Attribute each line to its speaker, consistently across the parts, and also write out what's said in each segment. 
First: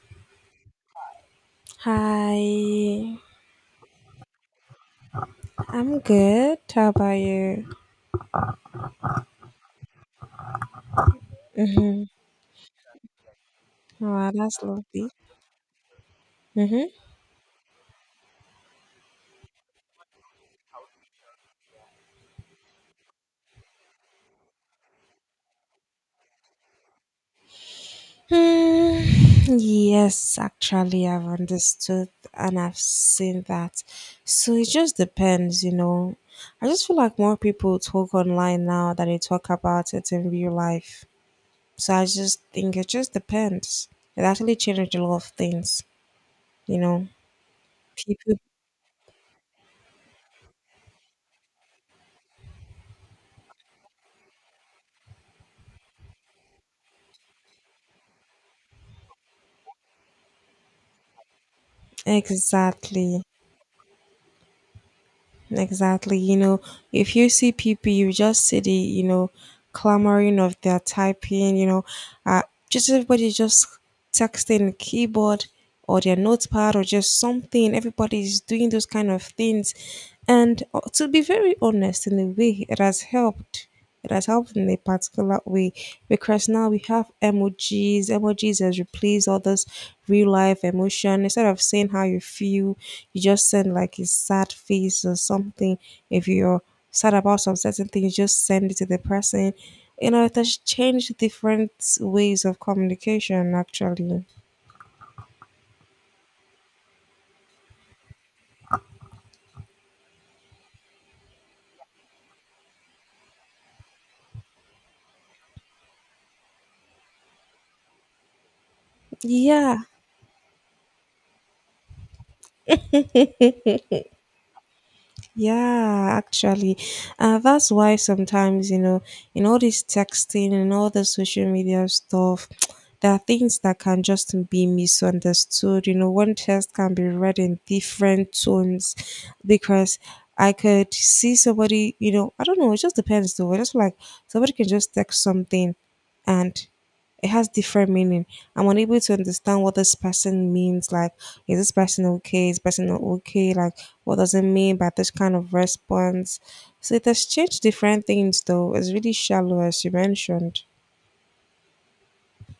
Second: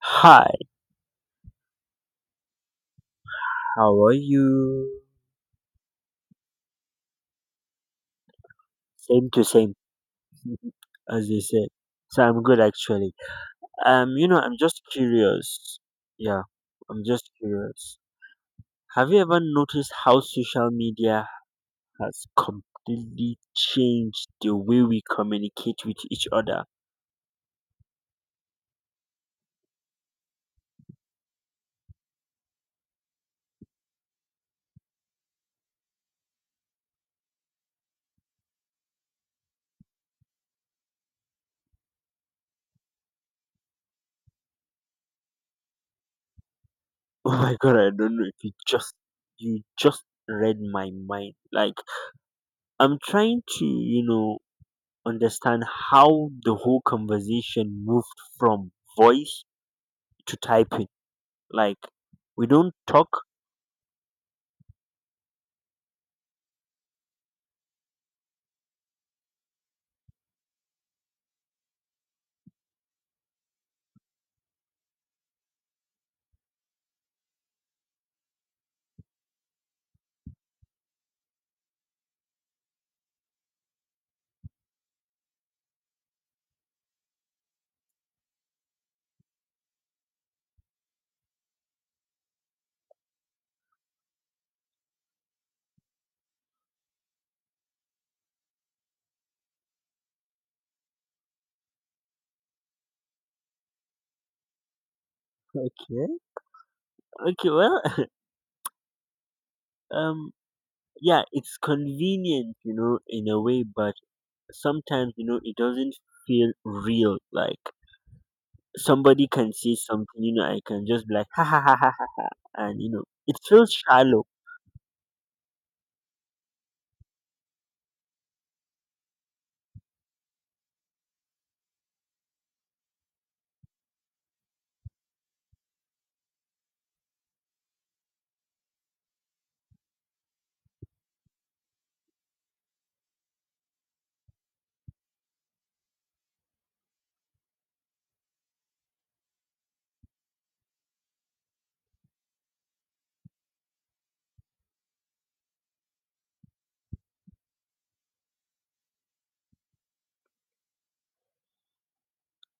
Speaker 1: Hi,
Speaker 2: Hi,
Speaker 1: how are you?
Speaker 2: I'm good. How about you?
Speaker 1: Same to same, as they say.
Speaker 2: Mm-hmm.
Speaker 1: So I'm good actually.
Speaker 2: Wow,
Speaker 1: I'm
Speaker 2: that's
Speaker 1: just
Speaker 2: lovely.
Speaker 1: curious. Yeah,
Speaker 2: Mm-hmm.
Speaker 1: I'm just curious. Have you ever noticed how social media has completely changed the way we communicate with each other?
Speaker 2: Hmm. Yes, actually, I've understood and I've seen that. So it just depends, you know. I just feel like more people talk online now than they talk about it in real life. So I just think it just depends. It actually changed a lot of things, you know.
Speaker 1: Oh my god, I don't know
Speaker 2: People,
Speaker 1: if you just read my mind. Like I'm trying to, understand how the whole conversation moved from voice to typing. Like we don't talk.
Speaker 2: exactly. Exactly. You know, if you see people, you just see the clamoring of their typing, uh, just everybody just texting the keyboard or their notepad or just something. Everybody's doing those kind of things. And to be very honest, in a way, it has helped. It has helped in a particular way because now we have emojis. Emojis has replaced all this real life emotion. Instead of saying how you feel, you just send like a sad face or something. If you're sad about some certain things, just send it to the person. You know, it has changed different ways of communication actually.
Speaker 1: Okay. Okay. Well, um, yeah, it's convenient, you know, in a way, but sometimes, you know, it doesn't feel real. Like somebody can say
Speaker 2: Yeah.
Speaker 1: something, you know, I can just be like, ha ha ha ha, ha," and you know, it feels shallow.
Speaker 2: Yeah, actually, that's why sometimes you know, in all this texting and all the social media stuff, there are things that can just be misunderstood. You know, one text can be read in different tones because I could see somebody. You know, I don't know. It just depends, though. It's like somebody can just text something, and it has different meaning. I'm unable to understand what this person means. Like, is this person okay? Is this person not okay? Like, what does it mean by this kind of response? So it has changed different things though. It's really shallow as you mentioned.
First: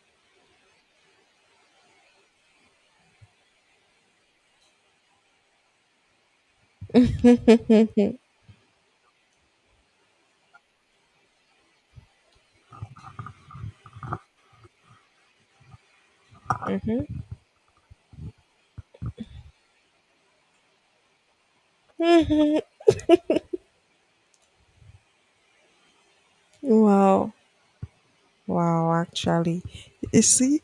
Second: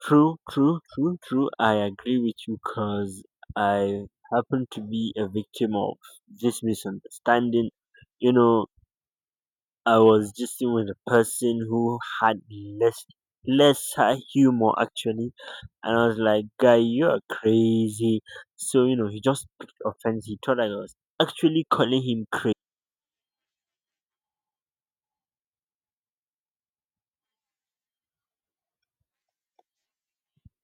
Speaker 1: True, true, true, true. I agree with you, cause I happen to be a victim of this misunderstanding. You know, I was just sitting with a person who had less less humor actually, and I was like, "Guy, you are crazy." So you know, he just picked offense. He thought I was actually calling him crazy.
Speaker 2: Wow. Wow, actually. You see,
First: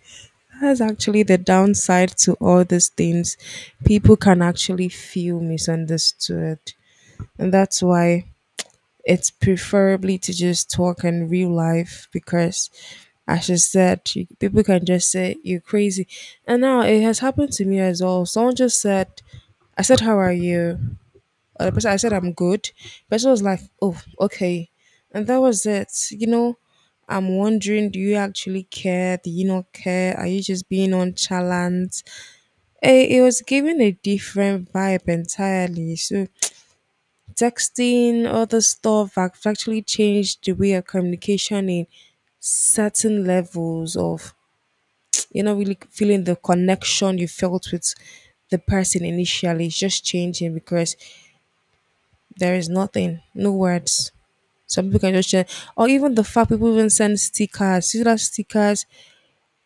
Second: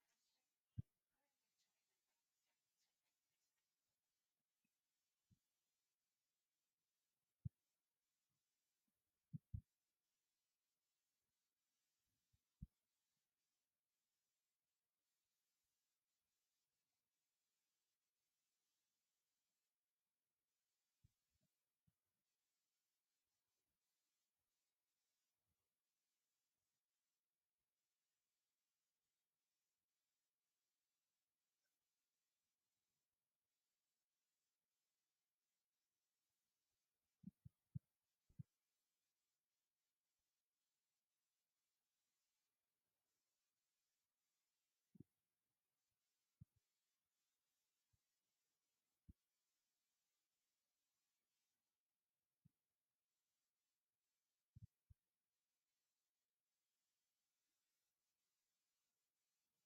Speaker 2: that's actually the downside to all these things. People can actually feel misunderstood. And that's why it's preferably to just talk in real life because as you said you, people can just say you're crazy, and now it has happened to me as well. Someone just said, I said how are you? The person, I said I'm good. Person was like oh okay, and that was it, you know. I'm wondering, do you actually care? Do you not care? Are you just being nonchalant? Eh, it was giving a different vibe entirely. So texting, other stuff have actually changed the way of communication in certain levels of you're not really feeling the connection you felt with the person initially. It's just changing because there is nothing, no words. Some people can just share, or even the fact people even send stickers. See that stickers.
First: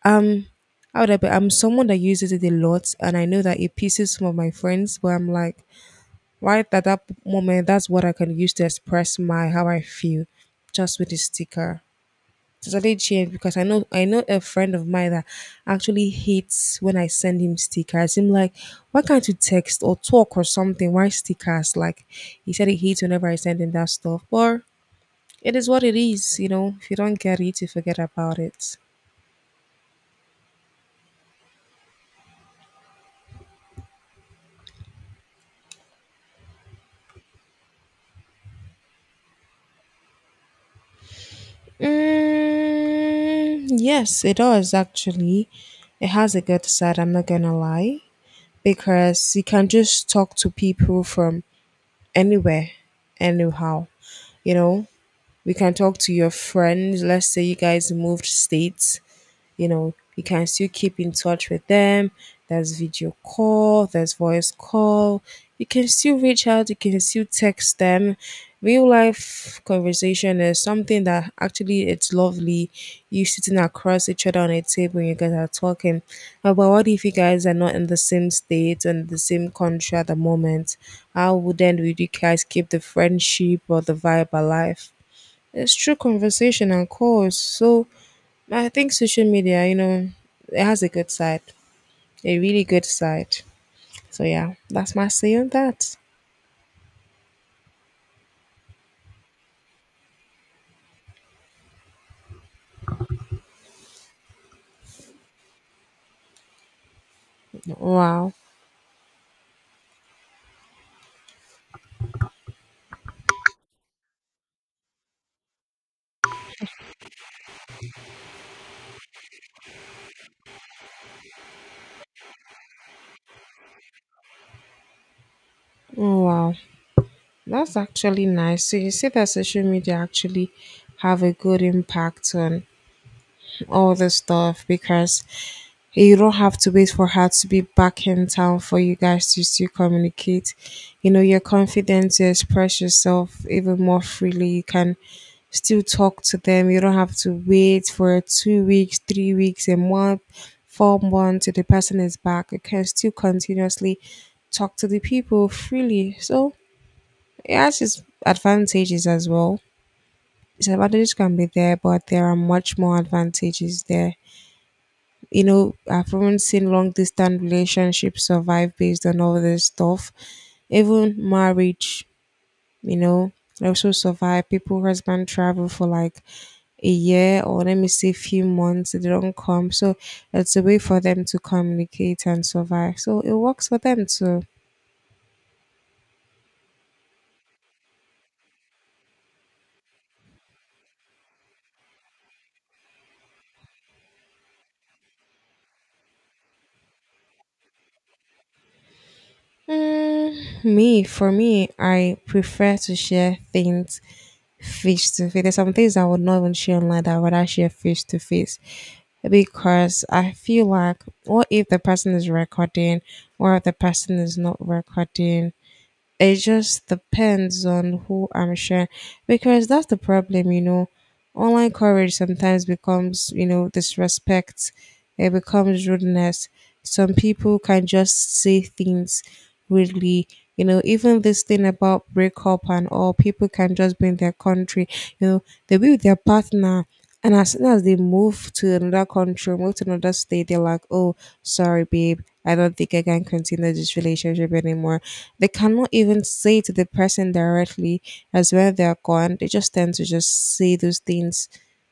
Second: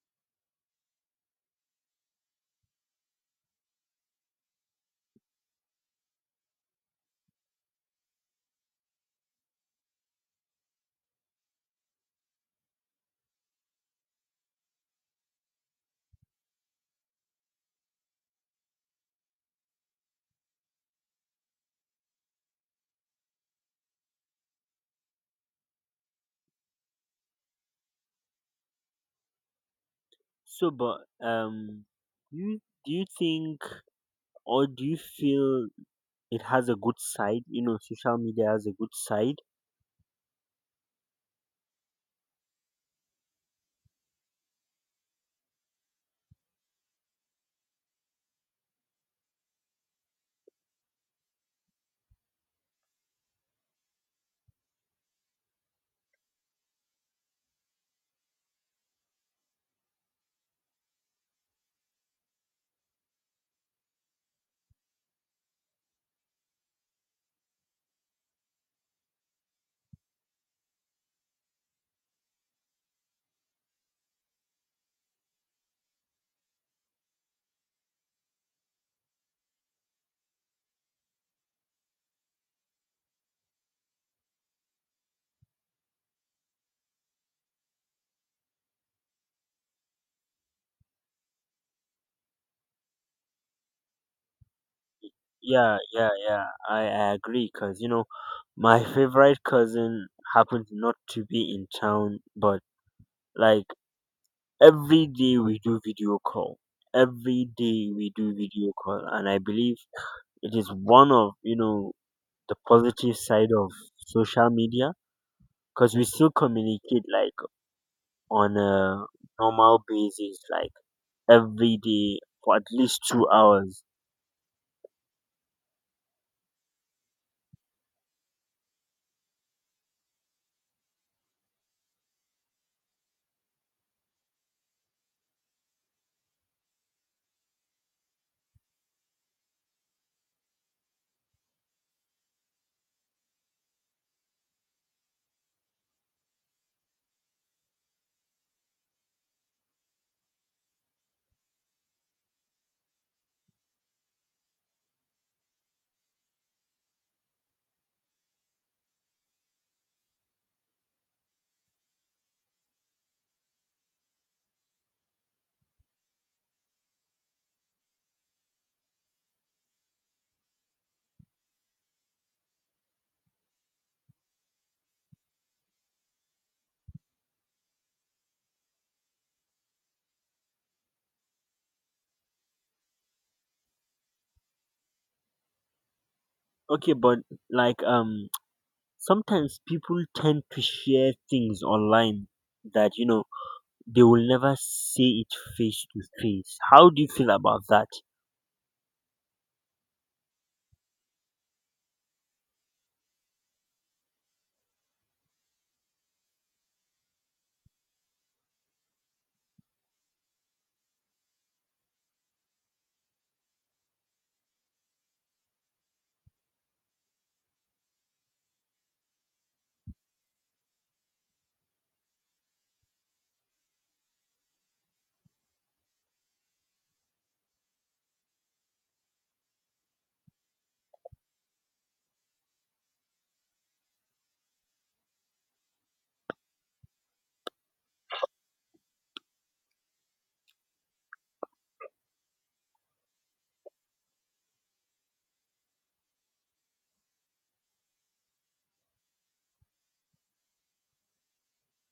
Speaker 2: Um, how would I be? I'm someone that uses it a lot, and I know that it pisses some of my friends. But I'm like, right at that moment, that's what I can use to express my how I feel just with the sticker. It's actually changed because I know a friend of mine that actually hates when I send him stickers. Him like, why can't you text or talk or something? Why stickers? Like he said he hates whenever I send him that stuff. But it is what it is, you know. If you don't get it, you forget about it.
Speaker 1: So, but um, you do you think or do you feel it has a good side? You know, social media has a good side.
Speaker 2: Mm, yes, it does actually. It has a good side, I'm not gonna lie. Because you can just talk to people from anywhere, anyhow. You know, we can talk to your friends. Let's say you guys moved states, you know, you can still keep in touch with them. There's video call, there's voice call. You can still reach out, you can still text them. Real life conversation is something that actually it's lovely. You sitting across each other on a table and you guys are talking. But what if you guys are not in the same state and the same country at the moment? How would then would you guys keep the friendship or the vibe alive? It's true conversation and calls. So I think social media, you know, it has a good side, a really good side. So yeah, that's my say on
Speaker 1: Yeah,
Speaker 2: that.
Speaker 1: yeah, yeah. I agree because you know, my favorite cousin happened not to be in town, but like every day we do video call. Every day we
Speaker 2: Wow,
Speaker 1: do video call, and I believe it is one of the positive side of social media because we still communicate like on a normal basis, like every day for at least 2 hours.
Speaker 2: wow, that's actually nice. So you see that social media actually have a good impact on all this stuff because you don't have to wait for her to be back in town for you guys to still communicate. You know, you're confident to express yourself even more freely. You can still talk to them. You don't have to wait for 2 weeks, 3 weeks, a month, 4 months till the person is back. You can still continuously talk to the people freely. So it has its advantages as well. Disadvantages can be there, but there are much more advantages there. You know, I've even seen long distance relationships survive based on all this stuff. Even marriage, you know, also survive. People husband travel for like a year, or let me say few months, they don't come. So it's a way for them to communicate and survive. So it works for them too.
Speaker 1: Okay, but like sometimes people tend to share things online that you know they will never say it face to face. How do you feel about that
Speaker 2: Mm, me, for me, I prefer to share things face to face. There's some things I would not even share online that I would rather share face to face because I feel like what if the person is recording, what if the person is not recording? It just depends on who I'm sharing because that's the problem, you know. Online courage sometimes becomes, you know, disrespect, it becomes rudeness. Some people can just say things rudely. You know, even this thing about breakup and all, people can just be in their country. You know, they'll be with their partner, and as soon as they move to another country, move to another state, they're like, oh, sorry, babe. I don't think I can continue this relationship anymore. They cannot even say to the person directly as when they're gone. They just tend to just say those things,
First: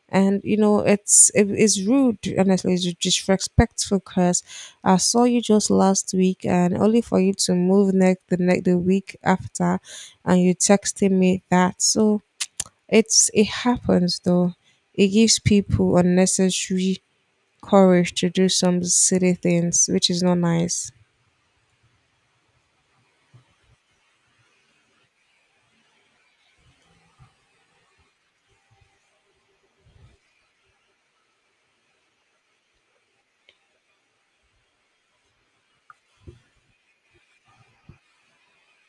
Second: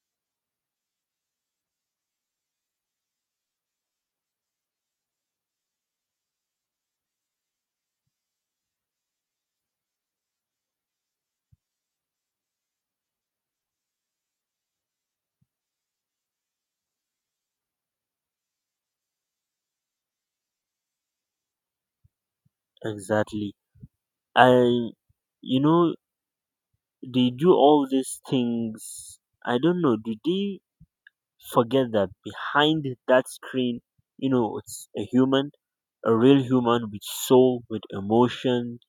Speaker 2: and you know it is rude, honestly, it's disrespectful because I saw you just last week and only for you to move next the week after, and you texting me that. So it happens though. It gives people unnecessary courage to do some silly things which is not nice,
Speaker 1: exactly? I you know they do all these things. I don't know. Do they forget that behind that screen, you know, it's a human, a real human with soul, with emotion,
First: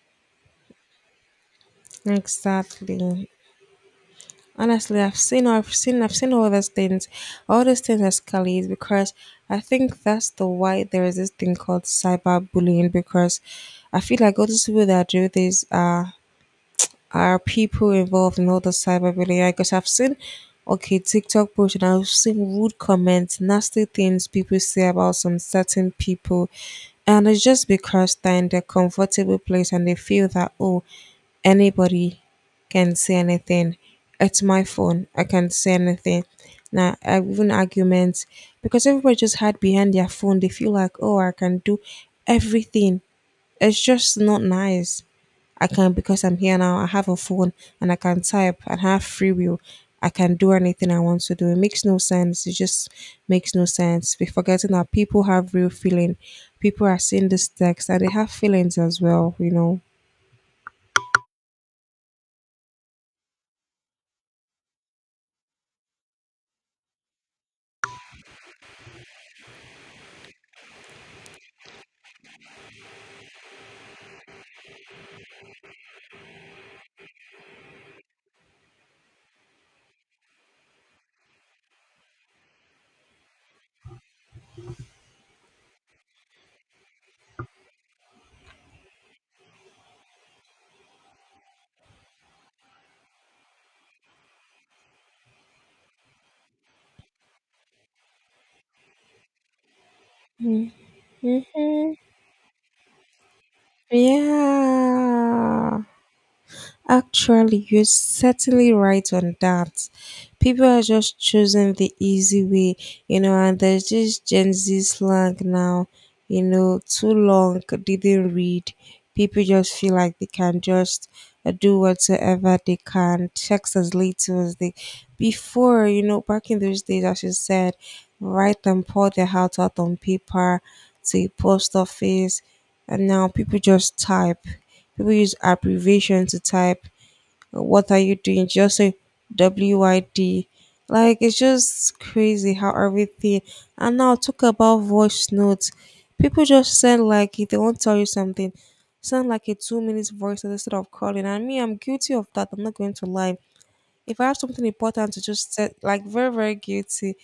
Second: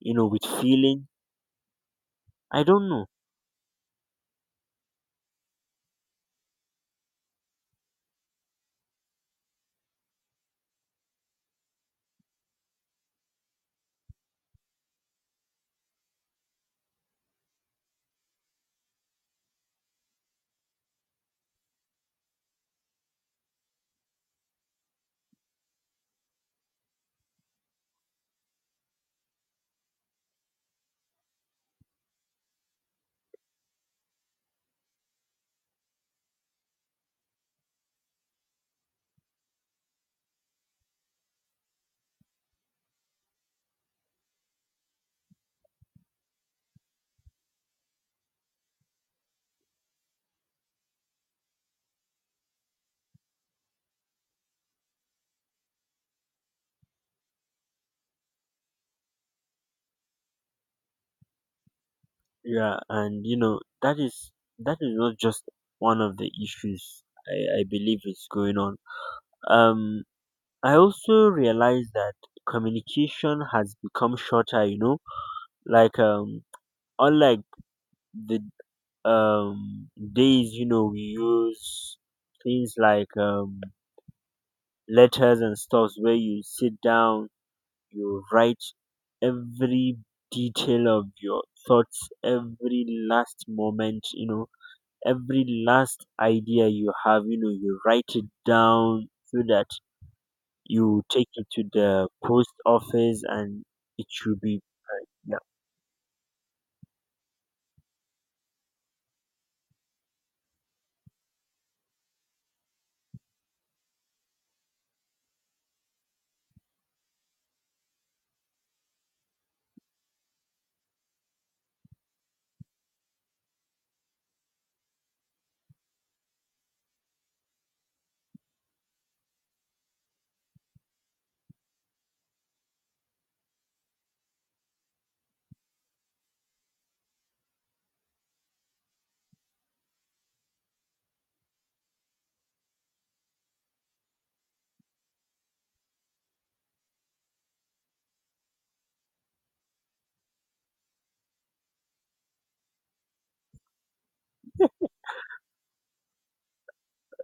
Speaker 1: you know, with feeling. I don't
Speaker 2: exactly.
Speaker 1: know.
Speaker 2: Honestly, I've seen all those things escalate because I think that's the why there is this thing called cyberbullying because I feel like all these people that do this are people involved in all the cyberbullying. Because I've seen okay TikTok posts and I've seen rude comments, nasty things people say about some certain people. And it's just because they're in their comfortable place and they feel that, oh, anybody can say anything. It's my phone. I can say anything. Now, even arguments, because everybody just hide behind their phone. They feel like, oh, I can do everything. It's just not nice. I can because I'm here now. I have a phone and I can type and have free will. I can do anything I want to do. It makes no sense. It just makes no sense. We're forgetting that people have real feeling. People are seeing this text and they have feelings as well. You know.
Speaker 1: Yeah, and you know that is not just one of the issues. I believe is going on. Um, I also realize that communication has become shorter. You know, like unlike the days you know we use things like letters and stuffs where you sit down you write every detail of your thoughts every last moment you know every last idea you have you know you write it down so that you take it to
Speaker 2: Mhm.
Speaker 1: the post office and it should be
Speaker 2: Yeah. Actually, you're certainly right on that. People are just choosing the easy way, you know, and there's this Gen Z slang now, you know, too long, didn't read. People just feel like they can just do whatsoever they can, text as little as they. Before, you know, back in those days, as you said, write and pour their heart out on paper to a post office, and now people just type. People use abbreviation to type "What are you doing?" Just say "WYD." Like it's just crazy how everything. And now talk about voice notes. People just send like if they want to tell you something, send like a 2 minutes voice note instead of calling. And me, I'm guilty of that. I'm not going to lie. If I have something important to just say, like very very guilty,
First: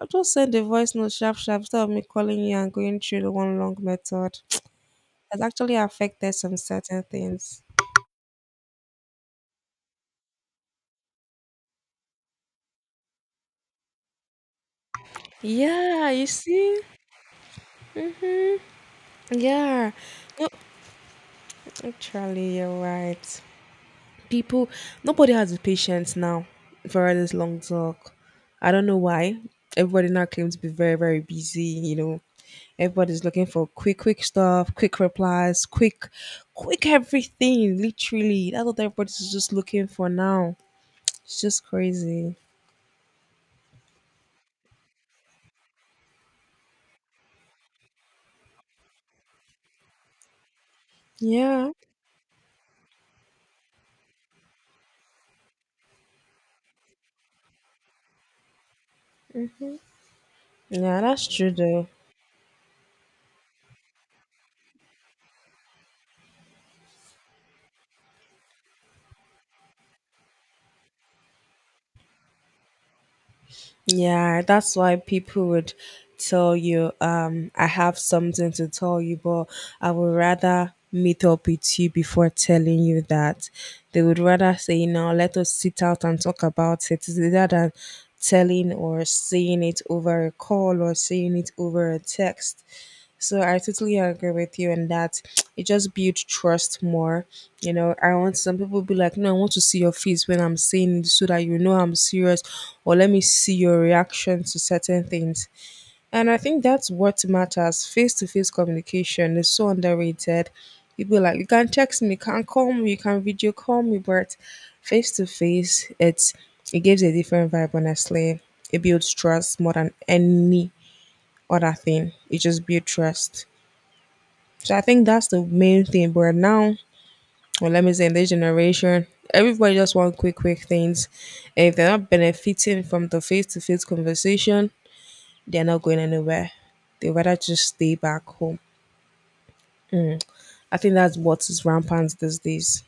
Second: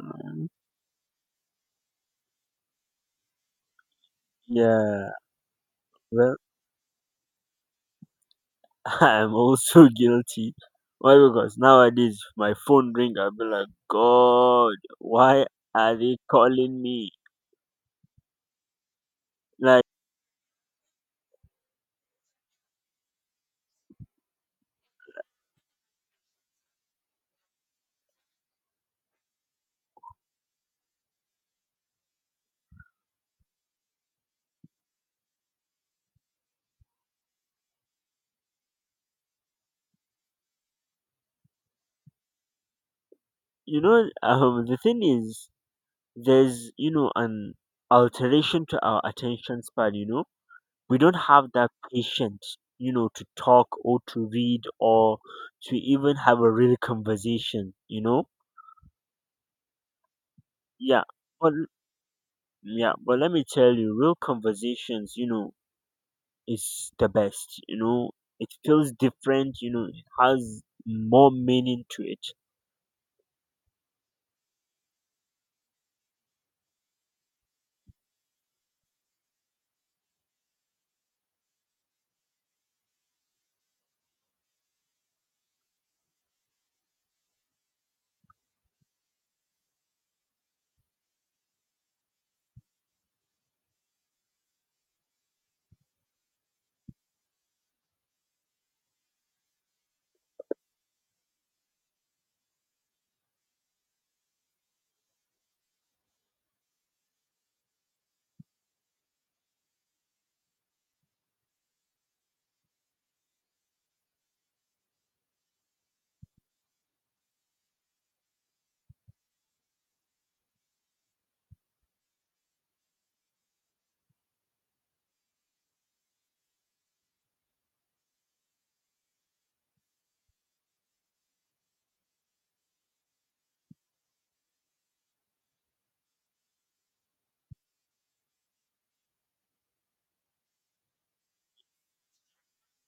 Speaker 2: I'll just send a voice note sharp sharp instead of me calling you and going through the one long method.
Speaker 1: yeah.
Speaker 2: Has actually affected
Speaker 1: Well,
Speaker 2: some certain things.
Speaker 1: I'm also guilty. Why? Because nowadays my phone ring, I'll be like, God, why are
Speaker 2: Yeah,
Speaker 1: they
Speaker 2: you see?
Speaker 1: calling me?
Speaker 2: Mm-hmm.
Speaker 1: Like,
Speaker 2: Yeah, actually, you're right. People, nobody has the patience now for all this long talk. I don't know why. Everybody now claims to be very, very busy. You know, everybody's looking for quick, quick stuff, quick replies, quick, quick everything. Literally, that's what everybody's just looking for now. It's just crazy.
Speaker 1: the thing is, there's, you know, an alteration to our attention span, you know? We don't have that
Speaker 2: Yeah,
Speaker 1: patience, you know, to talk or to read or to even have a real conversation, you know?
Speaker 2: yeah,
Speaker 1: Yeah.
Speaker 2: that's true
Speaker 1: But,
Speaker 2: though.
Speaker 1: yeah, but let me tell you, real conversations, you know, is the best. You know, it feels different. You know, it has more meaning to it.
Speaker 2: Yeah, that's why people would tell you, I have something to tell you, but I would rather meet up with you before telling you that. They would rather say, you know, let us sit out and talk about it rather than telling or saying it over a call or saying it over a text. So I totally agree with you in that it just builds trust more. You know, I want some people be like, no, I want to see your face when I'm saying this so that you know I'm serious, or let me see your reaction to certain things. And I think that's what matters. Face to face communication is so underrated. People like you can text me, you can call me, you can video call me, but face to face, it gives a different vibe. Honestly, it builds trust more than any other thing. It just builds trust. So I think that's the main thing. But now, well, let me say, in this generation, everybody just want quick, quick things. And if they're not benefiting from the face to face conversation, they're not going anywhere. They rather just stay back home. Mm. I think that's what is rampant these days.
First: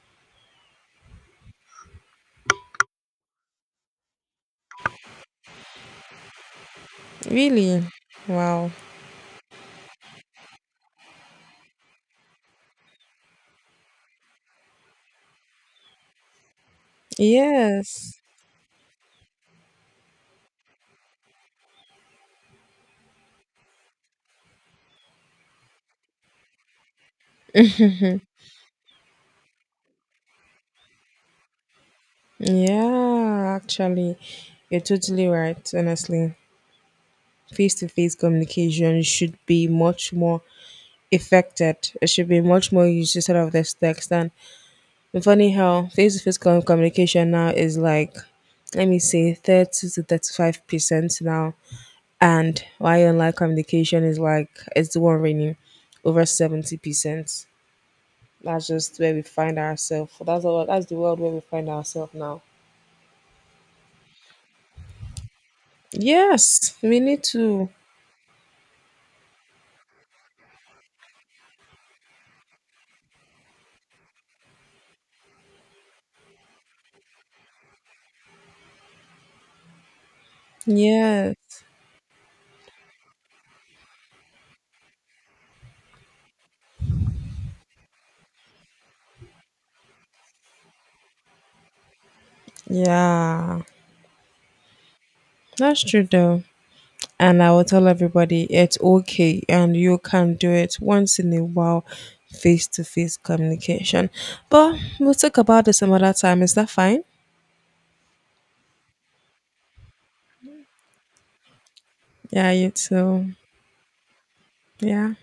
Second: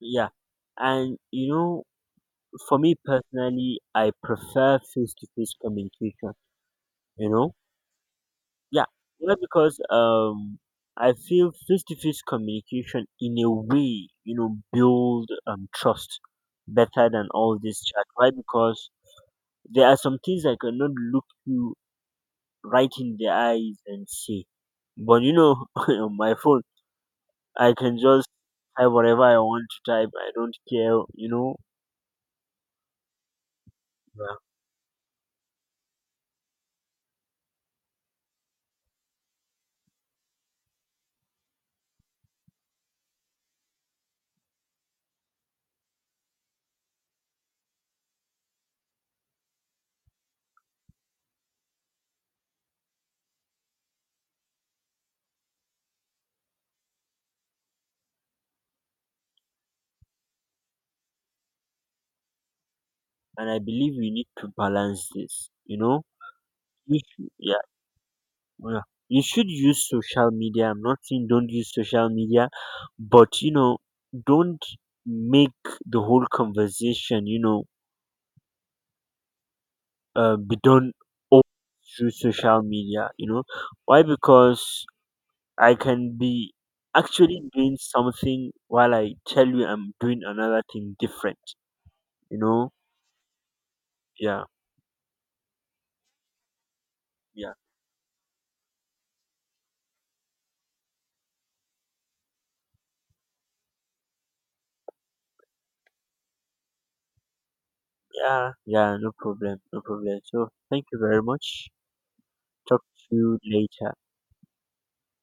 Speaker 1: Yeah, and you know, for me personally, I prefer face to face communication. You know,
Speaker 2: Really? Wow.
Speaker 1: yeah, well, because I feel face to face communication in a way, you know, build trust better than all this chat.
Speaker 2: Yes.
Speaker 1: Why? Because there are some things I cannot look you right in the eyes and say. But you know, on my phone, I can just type whatever I want to type. I don't care, you know.
Speaker 2: Yeah, actually,
Speaker 1: Yeah.
Speaker 2: you're totally right, honestly. Face to face communication should be much more affected. It should be much more used instead of this text. And but funny how face to face communication now is like, let me say, 30 to 35% now. And why online communication is like, it's the one reigning over 70%. That's just where we find ourselves. That's the world where we find ourselves now.
Speaker 1: And I believe we need to balance this, you know.
Speaker 2: Yes,
Speaker 1: You
Speaker 2: we need
Speaker 1: should, yeah,
Speaker 2: to.
Speaker 1: yeah. You should use social media. I'm not saying don't use social media, but you know, don't make the whole conversation, be done all
Speaker 2: Yes.
Speaker 1: through social media. You know why? Because I can be actually doing something while I tell you I'm doing another thing different. You know,
Speaker 2: Yeah.
Speaker 1: yeah,
Speaker 2: That's true though. And I
Speaker 1: yeah,
Speaker 2: will tell everybody it's okay and you can do it once in a while, face to face communication. But we'll talk about this some other time. Is that fine?
Speaker 1: yeah, yeah. No problem, no problem. So thank you very much.
Speaker 2: Yeah, you
Speaker 1: Talk to
Speaker 2: too.
Speaker 1: you later.
Speaker 2: Yeah.